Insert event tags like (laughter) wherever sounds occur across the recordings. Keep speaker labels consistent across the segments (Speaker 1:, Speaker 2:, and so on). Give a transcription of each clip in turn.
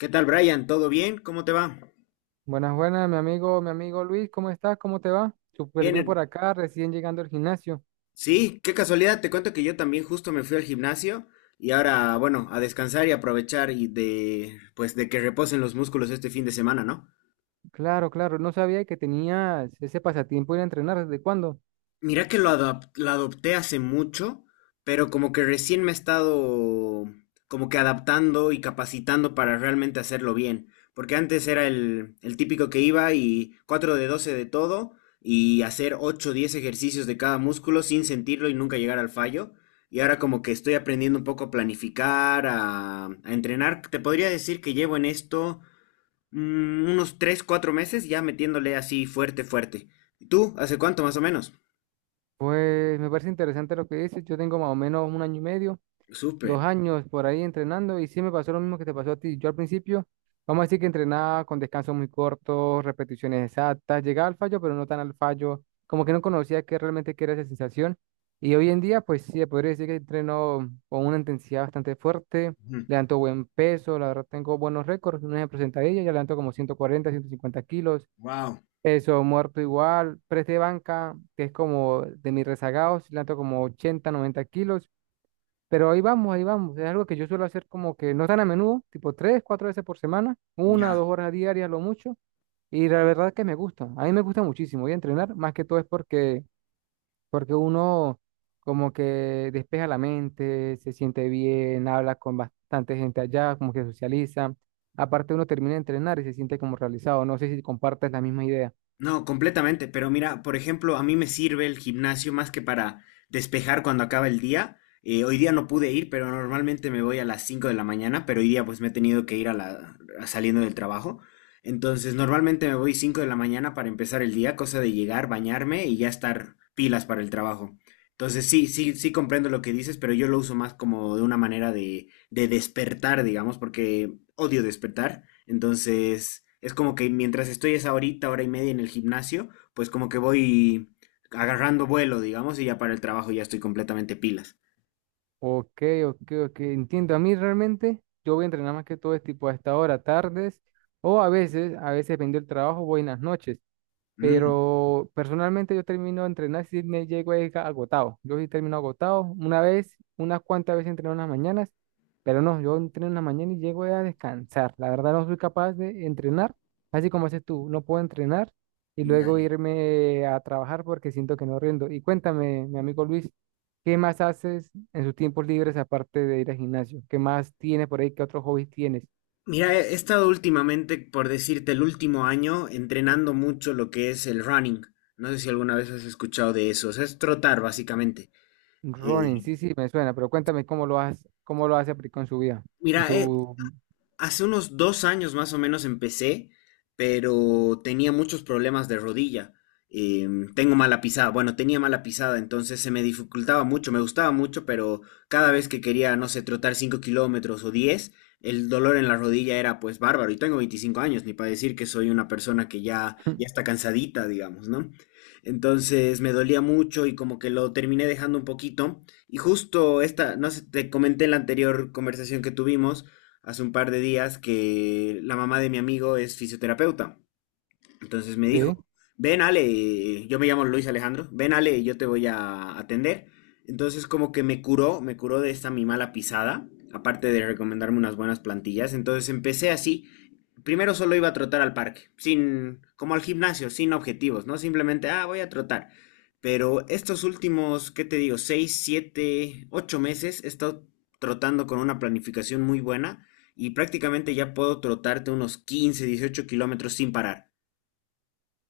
Speaker 1: ¿Qué tal, Brian? ¿Todo bien? ¿Cómo te va?
Speaker 2: Buenas, buenas, mi amigo Luis, ¿cómo estás? ¿Cómo te va? Súper
Speaker 1: Bien.
Speaker 2: bien por acá, recién llegando al gimnasio.
Speaker 1: Sí, qué casualidad. Te cuento que yo también justo me fui al gimnasio y ahora, bueno, a descansar y aprovechar y de que reposen los músculos este fin de semana, ¿no?
Speaker 2: Claro, claro, no sabía que tenías ese pasatiempo de ir a entrenar, ¿desde cuándo?
Speaker 1: Mira que la adopté hace mucho, pero como que recién me he estado como que adaptando y capacitando para realmente hacerlo bien. Porque antes era el típico que iba y 4 de 12 de todo y hacer 8, o 10 ejercicios de cada músculo sin sentirlo y nunca llegar al fallo. Y ahora como que estoy aprendiendo un poco a planificar, a entrenar. Te podría decir que llevo en esto unos 3, 4 meses ya metiéndole así fuerte, fuerte. ¿Y tú? ¿Hace cuánto más o menos?
Speaker 2: Pues me parece interesante lo que dices, yo tengo más o menos un año y medio. dos
Speaker 1: Súper.
Speaker 2: años por ahí entrenando y sí me pasó lo mismo que te pasó a ti. Yo al principio, vamos a decir que entrenaba con descansos muy cortos, repeticiones exactas, llegaba al fallo, pero no tan al fallo, como que no conocía qué realmente qué era esa sensación. Y hoy en día, pues sí, podría decir que entreno con una intensidad bastante fuerte,
Speaker 1: Ujú.
Speaker 2: levanto buen peso, la verdad tengo buenos récords, un ejemplo sentadilla, ya levanto como 140 150 kilos,
Speaker 1: Wow.
Speaker 2: peso muerto igual, press de banca, que es como de mis rezagados, levanto como 80 90 kilos. Pero ahí vamos, ahí vamos. Es algo que yo suelo hacer como que no tan a menudo, tipo tres, cuatro veces por semana, una o
Speaker 1: Ya.
Speaker 2: dos horas diarias, lo mucho. Y la verdad es que me gusta. A mí me gusta muchísimo. Y entrenar, más que todo es porque uno como que despeja la mente, se siente bien, habla con bastante gente allá, como que socializa. Aparte uno termina de entrenar y se siente como realizado. No sé si compartes la misma idea.
Speaker 1: No, completamente. Pero mira, por ejemplo, a mí me sirve el gimnasio más que para despejar cuando acaba el día. Hoy día no pude ir, pero normalmente me voy a las 5 de la mañana, pero hoy día pues me he tenido que ir a saliendo del trabajo. Entonces, normalmente me voy 5 de la mañana para empezar el día, cosa de llegar, bañarme y ya estar pilas para el trabajo. Entonces, sí comprendo lo que dices, pero yo lo uso más como de una manera de despertar, digamos, porque odio despertar, entonces es como que mientras estoy esa horita, hora y media en el gimnasio, pues como que voy agarrando vuelo, digamos, y ya para el trabajo ya estoy completamente pilas.
Speaker 2: Ok, ok, ok. Entiendo. A mí realmente yo voy a entrenar más que todo es tipo a esta hora, tardes, o a veces dependiendo del trabajo, voy en las noches.
Speaker 1: Mm,
Speaker 2: Pero personalmente yo termino de entrenar si me llego ahí agotado. Yo sí termino agotado. Una vez, unas cuantas veces entreno en las mañanas, pero no, yo entreno en la mañana y llego a descansar. La verdad no soy capaz de entrenar, así como haces tú. No puedo entrenar y luego
Speaker 1: ya.
Speaker 2: irme a trabajar porque siento que no rindo. Y cuéntame, mi amigo Luis, ¿qué más haces en sus tiempos libres aparte de ir al gimnasio? ¿Qué más tienes por ahí? ¿Qué otros hobbies tienes?
Speaker 1: Mira, he estado últimamente, por decirte, el último año entrenando mucho lo que es el running. No sé si alguna vez has escuchado de eso, o sea, es trotar básicamente.
Speaker 2: Ronin,
Speaker 1: Eh,
Speaker 2: sí, sí, me suena, pero cuéntame cómo lo hace aplicó en su vida. En
Speaker 1: mira, he,
Speaker 2: su...
Speaker 1: Hace unos dos años más o menos empecé, pero tenía muchos problemas de rodilla. Eh, Tengo mala pisada, bueno, tenía mala pisada, entonces se me dificultaba mucho, me gustaba mucho, pero cada vez que quería, no sé, trotar 5 kilómetros o 10, el dolor en la rodilla era pues bárbaro. Y tengo 25 años, ni para decir que soy una persona que ya
Speaker 2: (clears throat) (laughs)
Speaker 1: está cansadita, digamos, ¿no? Entonces me dolía mucho y como que lo terminé dejando un poquito. Y justo esta, no sé, te comenté en la anterior conversación que tuvimos hace un par de días que la mamá de mi amigo es fisioterapeuta. Entonces me dijo,
Speaker 2: Sí.
Speaker 1: ven Ale, yo me llamo Luis Alejandro, ven Ale, yo te voy a atender. Entonces como que me curó de esta mi mala pisada, aparte de recomendarme unas buenas plantillas. Entonces empecé así, primero solo iba a trotar al parque, sin, como al gimnasio, sin objetivos, ¿no? Simplemente, ah, voy a trotar. Pero estos últimos, ¿qué te digo? Seis, siete, ocho meses he estado trotando con una planificación muy buena y prácticamente ya puedo trotarte unos 15, 18 kilómetros sin parar.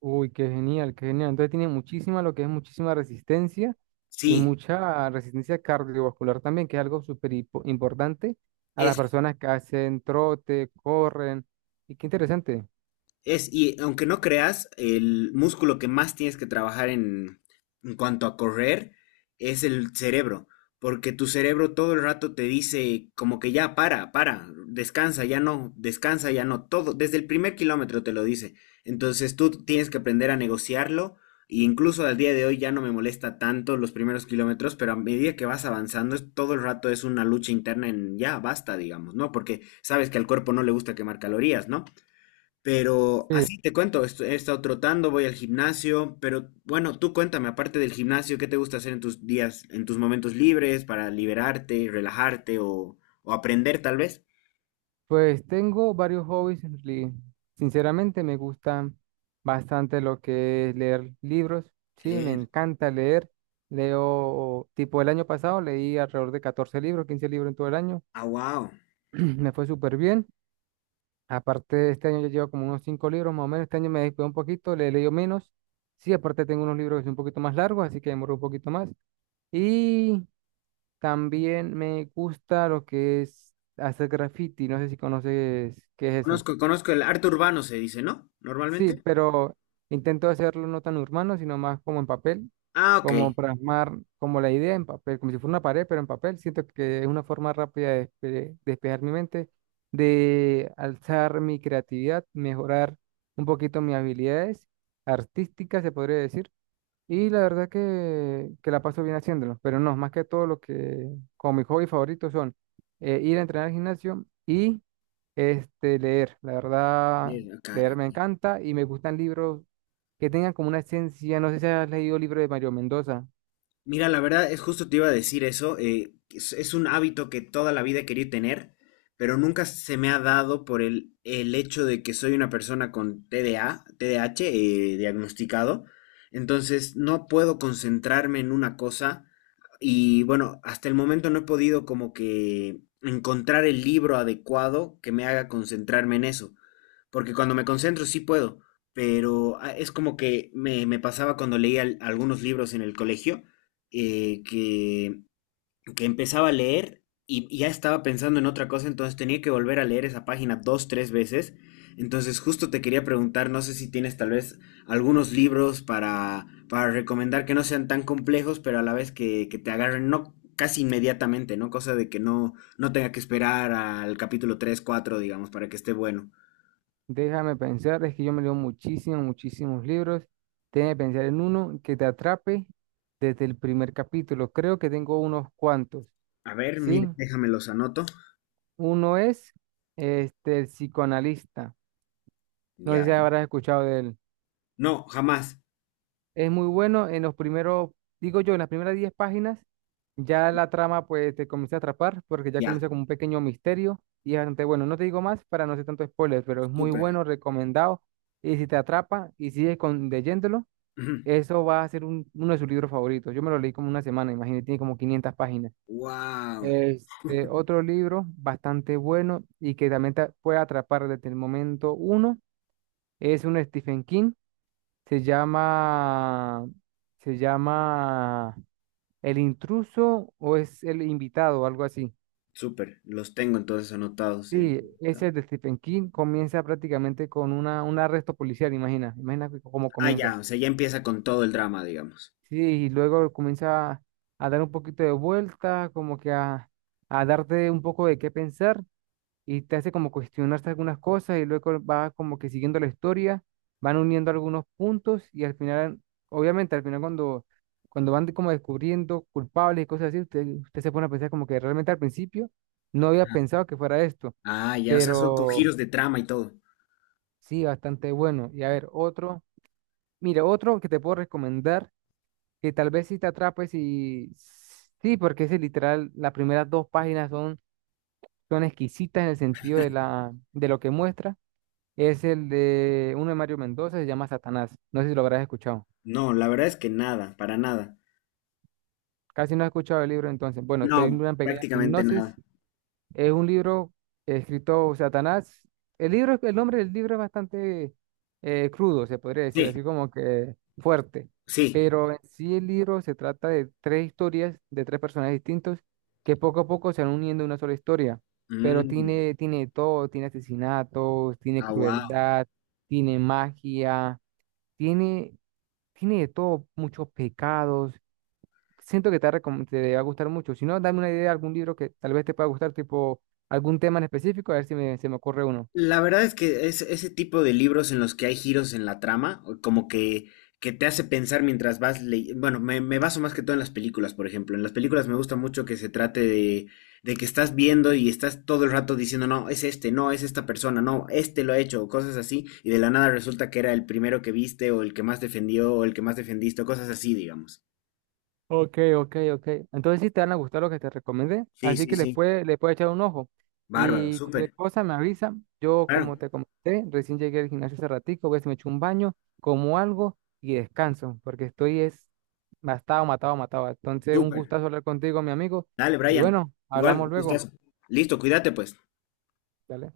Speaker 2: Uy, qué genial, qué genial. Entonces tiene muchísima, lo que es muchísima resistencia y
Speaker 1: Sí,
Speaker 2: mucha resistencia cardiovascular también, que es algo súper importante a las
Speaker 1: es
Speaker 2: personas que hacen trote, corren. Y qué interesante.
Speaker 1: Es, y aunque no creas, el músculo que más tienes que trabajar en cuanto a correr es el cerebro, porque tu cerebro todo el rato te dice como que ya para, descansa, ya no, todo, desde el primer kilómetro te lo dice. Entonces tú tienes que aprender a negociarlo. E incluso al día de hoy ya no me molesta tanto los primeros kilómetros, pero a medida que vas avanzando, todo el rato es una lucha interna en ya basta, digamos, ¿no? Porque sabes que al cuerpo no le gusta quemar calorías, ¿no? Pero
Speaker 2: Sí,
Speaker 1: así te cuento, he estado trotando, voy al gimnasio, pero bueno, tú cuéntame, aparte del gimnasio, ¿qué te gusta hacer en tus días, en tus momentos libres para liberarte, relajarte o aprender tal vez?
Speaker 2: pues tengo varios hobbies. Sinceramente me gusta bastante lo que es leer libros. Sí, me
Speaker 1: Leer.
Speaker 2: encanta leer. Leo, tipo el año pasado leí alrededor de 14 libros, 15 libros en todo el año.
Speaker 1: Ah, wow.
Speaker 2: (clears throat) Me fue súper bien. Aparte, este año ya llevo como unos 5 libros más o menos. Este año me descuidé un poquito, le he leído menos. Sí, aparte tengo unos libros que son un poquito más largos, así que demoro un poquito más. Y también me gusta lo que es hacer graffiti. No sé si conoces qué es eso.
Speaker 1: Conozco, conozco el arte urbano, se dice, ¿no?
Speaker 2: Sí,
Speaker 1: Normalmente.
Speaker 2: pero intento hacerlo no tan urbano, sino más como en papel,
Speaker 1: Ah, ok.
Speaker 2: como plasmar como la idea en papel, como si fuera una pared, pero en papel. Siento que es una forma rápida de despejar mi mente, de alzar mi creatividad, mejorar un poquito mis habilidades artísticas, se podría decir. Y la verdad que la paso bien haciéndolo, pero no, más que todo lo que como mi hobby favorito son ir a entrenar al gimnasio y leer. La verdad,
Speaker 1: Bien, ok.
Speaker 2: leer me encanta y me gustan libros que tengan como una esencia. No sé si has leído libros de Mario Mendoza.
Speaker 1: Mira, la verdad es justo te iba a decir eso. Es un hábito que toda la vida he querido tener, pero nunca se me ha dado por el hecho de que soy una persona con TDAH, diagnosticado. Entonces no puedo concentrarme en una cosa y bueno, hasta el momento no he podido como que encontrar el libro adecuado que me haga concentrarme en eso porque cuando me concentro sí puedo, pero ah, es como que me pasaba cuando leía algunos libros en el colegio, eh, que, que empezaba a leer y ya estaba pensando en otra cosa, entonces tenía que volver a leer esa página dos, tres veces. Entonces justo te quería preguntar, no sé si tienes tal vez algunos libros para recomendar que no sean tan complejos, pero a la vez que te agarren, no casi inmediatamente, ¿no? Cosa de que no tenga que esperar al capítulo 3 4 digamos, para que esté bueno.
Speaker 2: Déjame pensar, es que yo me leo muchísimos, muchísimos libros. Déjame pensar en uno que te atrape desde el primer capítulo. Creo que tengo unos cuantos,
Speaker 1: A ver,
Speaker 2: ¿sí?
Speaker 1: mire, déjame los anoto.
Speaker 2: Uno es El psicoanalista. No sé si
Speaker 1: Ya.
Speaker 2: habrás escuchado de él.
Speaker 1: No, jamás.
Speaker 2: Es muy bueno en los primeros, digo yo, en las primeras 10 páginas, ya la trama pues te comienza a atrapar porque ya
Speaker 1: Ya.
Speaker 2: comienza como un pequeño misterio y es bastante bueno. No te digo más para no hacer tanto spoiler, pero es muy
Speaker 1: Súper.
Speaker 2: bueno, recomendado. Y si te atrapa y sigues con, leyéndolo, eso va a ser uno de sus libros favoritos. Yo me lo leí como una semana, imagínate, tiene como 500 páginas.
Speaker 1: Wow.
Speaker 2: Otro libro bastante bueno y que también te puede atrapar desde el momento uno es un Stephen King. Se llama, se llama El intruso o es el invitado, algo así.
Speaker 1: Súper. Los tengo entonces anotados. El-
Speaker 2: Sí, ese es de Stephen King. Comienza prácticamente con una, un arresto policial, imagina. Imagina cómo
Speaker 1: Ah,
Speaker 2: comienza.
Speaker 1: ya. O sea, ya empieza con todo el drama, digamos.
Speaker 2: Sí, y luego comienza a dar un poquito de vuelta, como que a darte un poco de qué pensar, y te hace como cuestionarse algunas cosas y luego va como que siguiendo la historia, van uniendo algunos puntos y al final, obviamente al final cuando van como descubriendo culpables y cosas así, usted se pone a pensar como que realmente al principio no había pensado que fuera esto,
Speaker 1: Ah, ya. O sea, son con
Speaker 2: pero
Speaker 1: giros de trama y todo.
Speaker 2: sí, bastante bueno. Y a ver, otro, mire, otro que te puedo recomendar, que tal vez si te atrapes y sí, porque ese literal, las primeras dos páginas son exquisitas en el sentido de la, de lo que muestra. Es el de uno de Mario Mendoza, se llama Satanás. No sé si lo habrás escuchado.
Speaker 1: No, la verdad es que nada, para nada.
Speaker 2: Casi no has escuchado el libro entonces. Bueno, te doy
Speaker 1: No,
Speaker 2: una pequeña
Speaker 1: prácticamente
Speaker 2: sinopsis.
Speaker 1: nada.
Speaker 2: Es un libro escrito Satanás. El libro, el nombre del libro es bastante crudo, se podría decir,
Speaker 1: Sí,
Speaker 2: así como que fuerte.
Speaker 1: sí.
Speaker 2: Pero en sí el libro se trata de tres historias de tres personajes distintos que poco a poco se van uniendo en una sola historia. Pero
Speaker 1: Mm.
Speaker 2: tiene de todo, tiene asesinatos, tiene
Speaker 1: Ah,
Speaker 2: crueldad, tiene magia, tiene, tiene de todo, muchos pecados. Siento que te, va a te va a gustar mucho. Si no, dame una idea de algún libro que tal vez te pueda gustar, tipo algún tema en específico, a ver si me, se me ocurre uno.
Speaker 1: la verdad es que es ese tipo de libros en los que hay giros en la trama, o como que te hace pensar mientras vas leyendo. Bueno, me baso más que todo en las películas, por ejemplo. En las películas me gusta mucho que se trate de que estás viendo y estás todo el rato diciendo, no, es este, no, es esta persona, no, este lo ha hecho, o cosas así, y de la nada resulta que era el primero que viste, o el que más defendió, o el que más defendiste, o cosas así, digamos.
Speaker 2: Ok, ok, ok. Entonces sí te van a gustar lo que te recomendé.
Speaker 1: Sí,
Speaker 2: Así
Speaker 1: sí,
Speaker 2: que les
Speaker 1: sí.
Speaker 2: puede, le puede echar un ojo.
Speaker 1: Bárbaro,
Speaker 2: Y cualquier
Speaker 1: súper.
Speaker 2: cosa me avisa. Yo, como
Speaker 1: Claro,
Speaker 2: te comenté, recién llegué al gimnasio hace ratico, voy a ver si me echo un baño, como algo y descanso, porque estoy es matado, matado, matado. Entonces, un
Speaker 1: súper.
Speaker 2: gustazo hablar contigo, mi amigo.
Speaker 1: Dale,
Speaker 2: Y
Speaker 1: Brian.
Speaker 2: bueno,
Speaker 1: Igual,
Speaker 2: hablamos luego.
Speaker 1: gustazo. Listo, cuídate pues.
Speaker 2: Dale.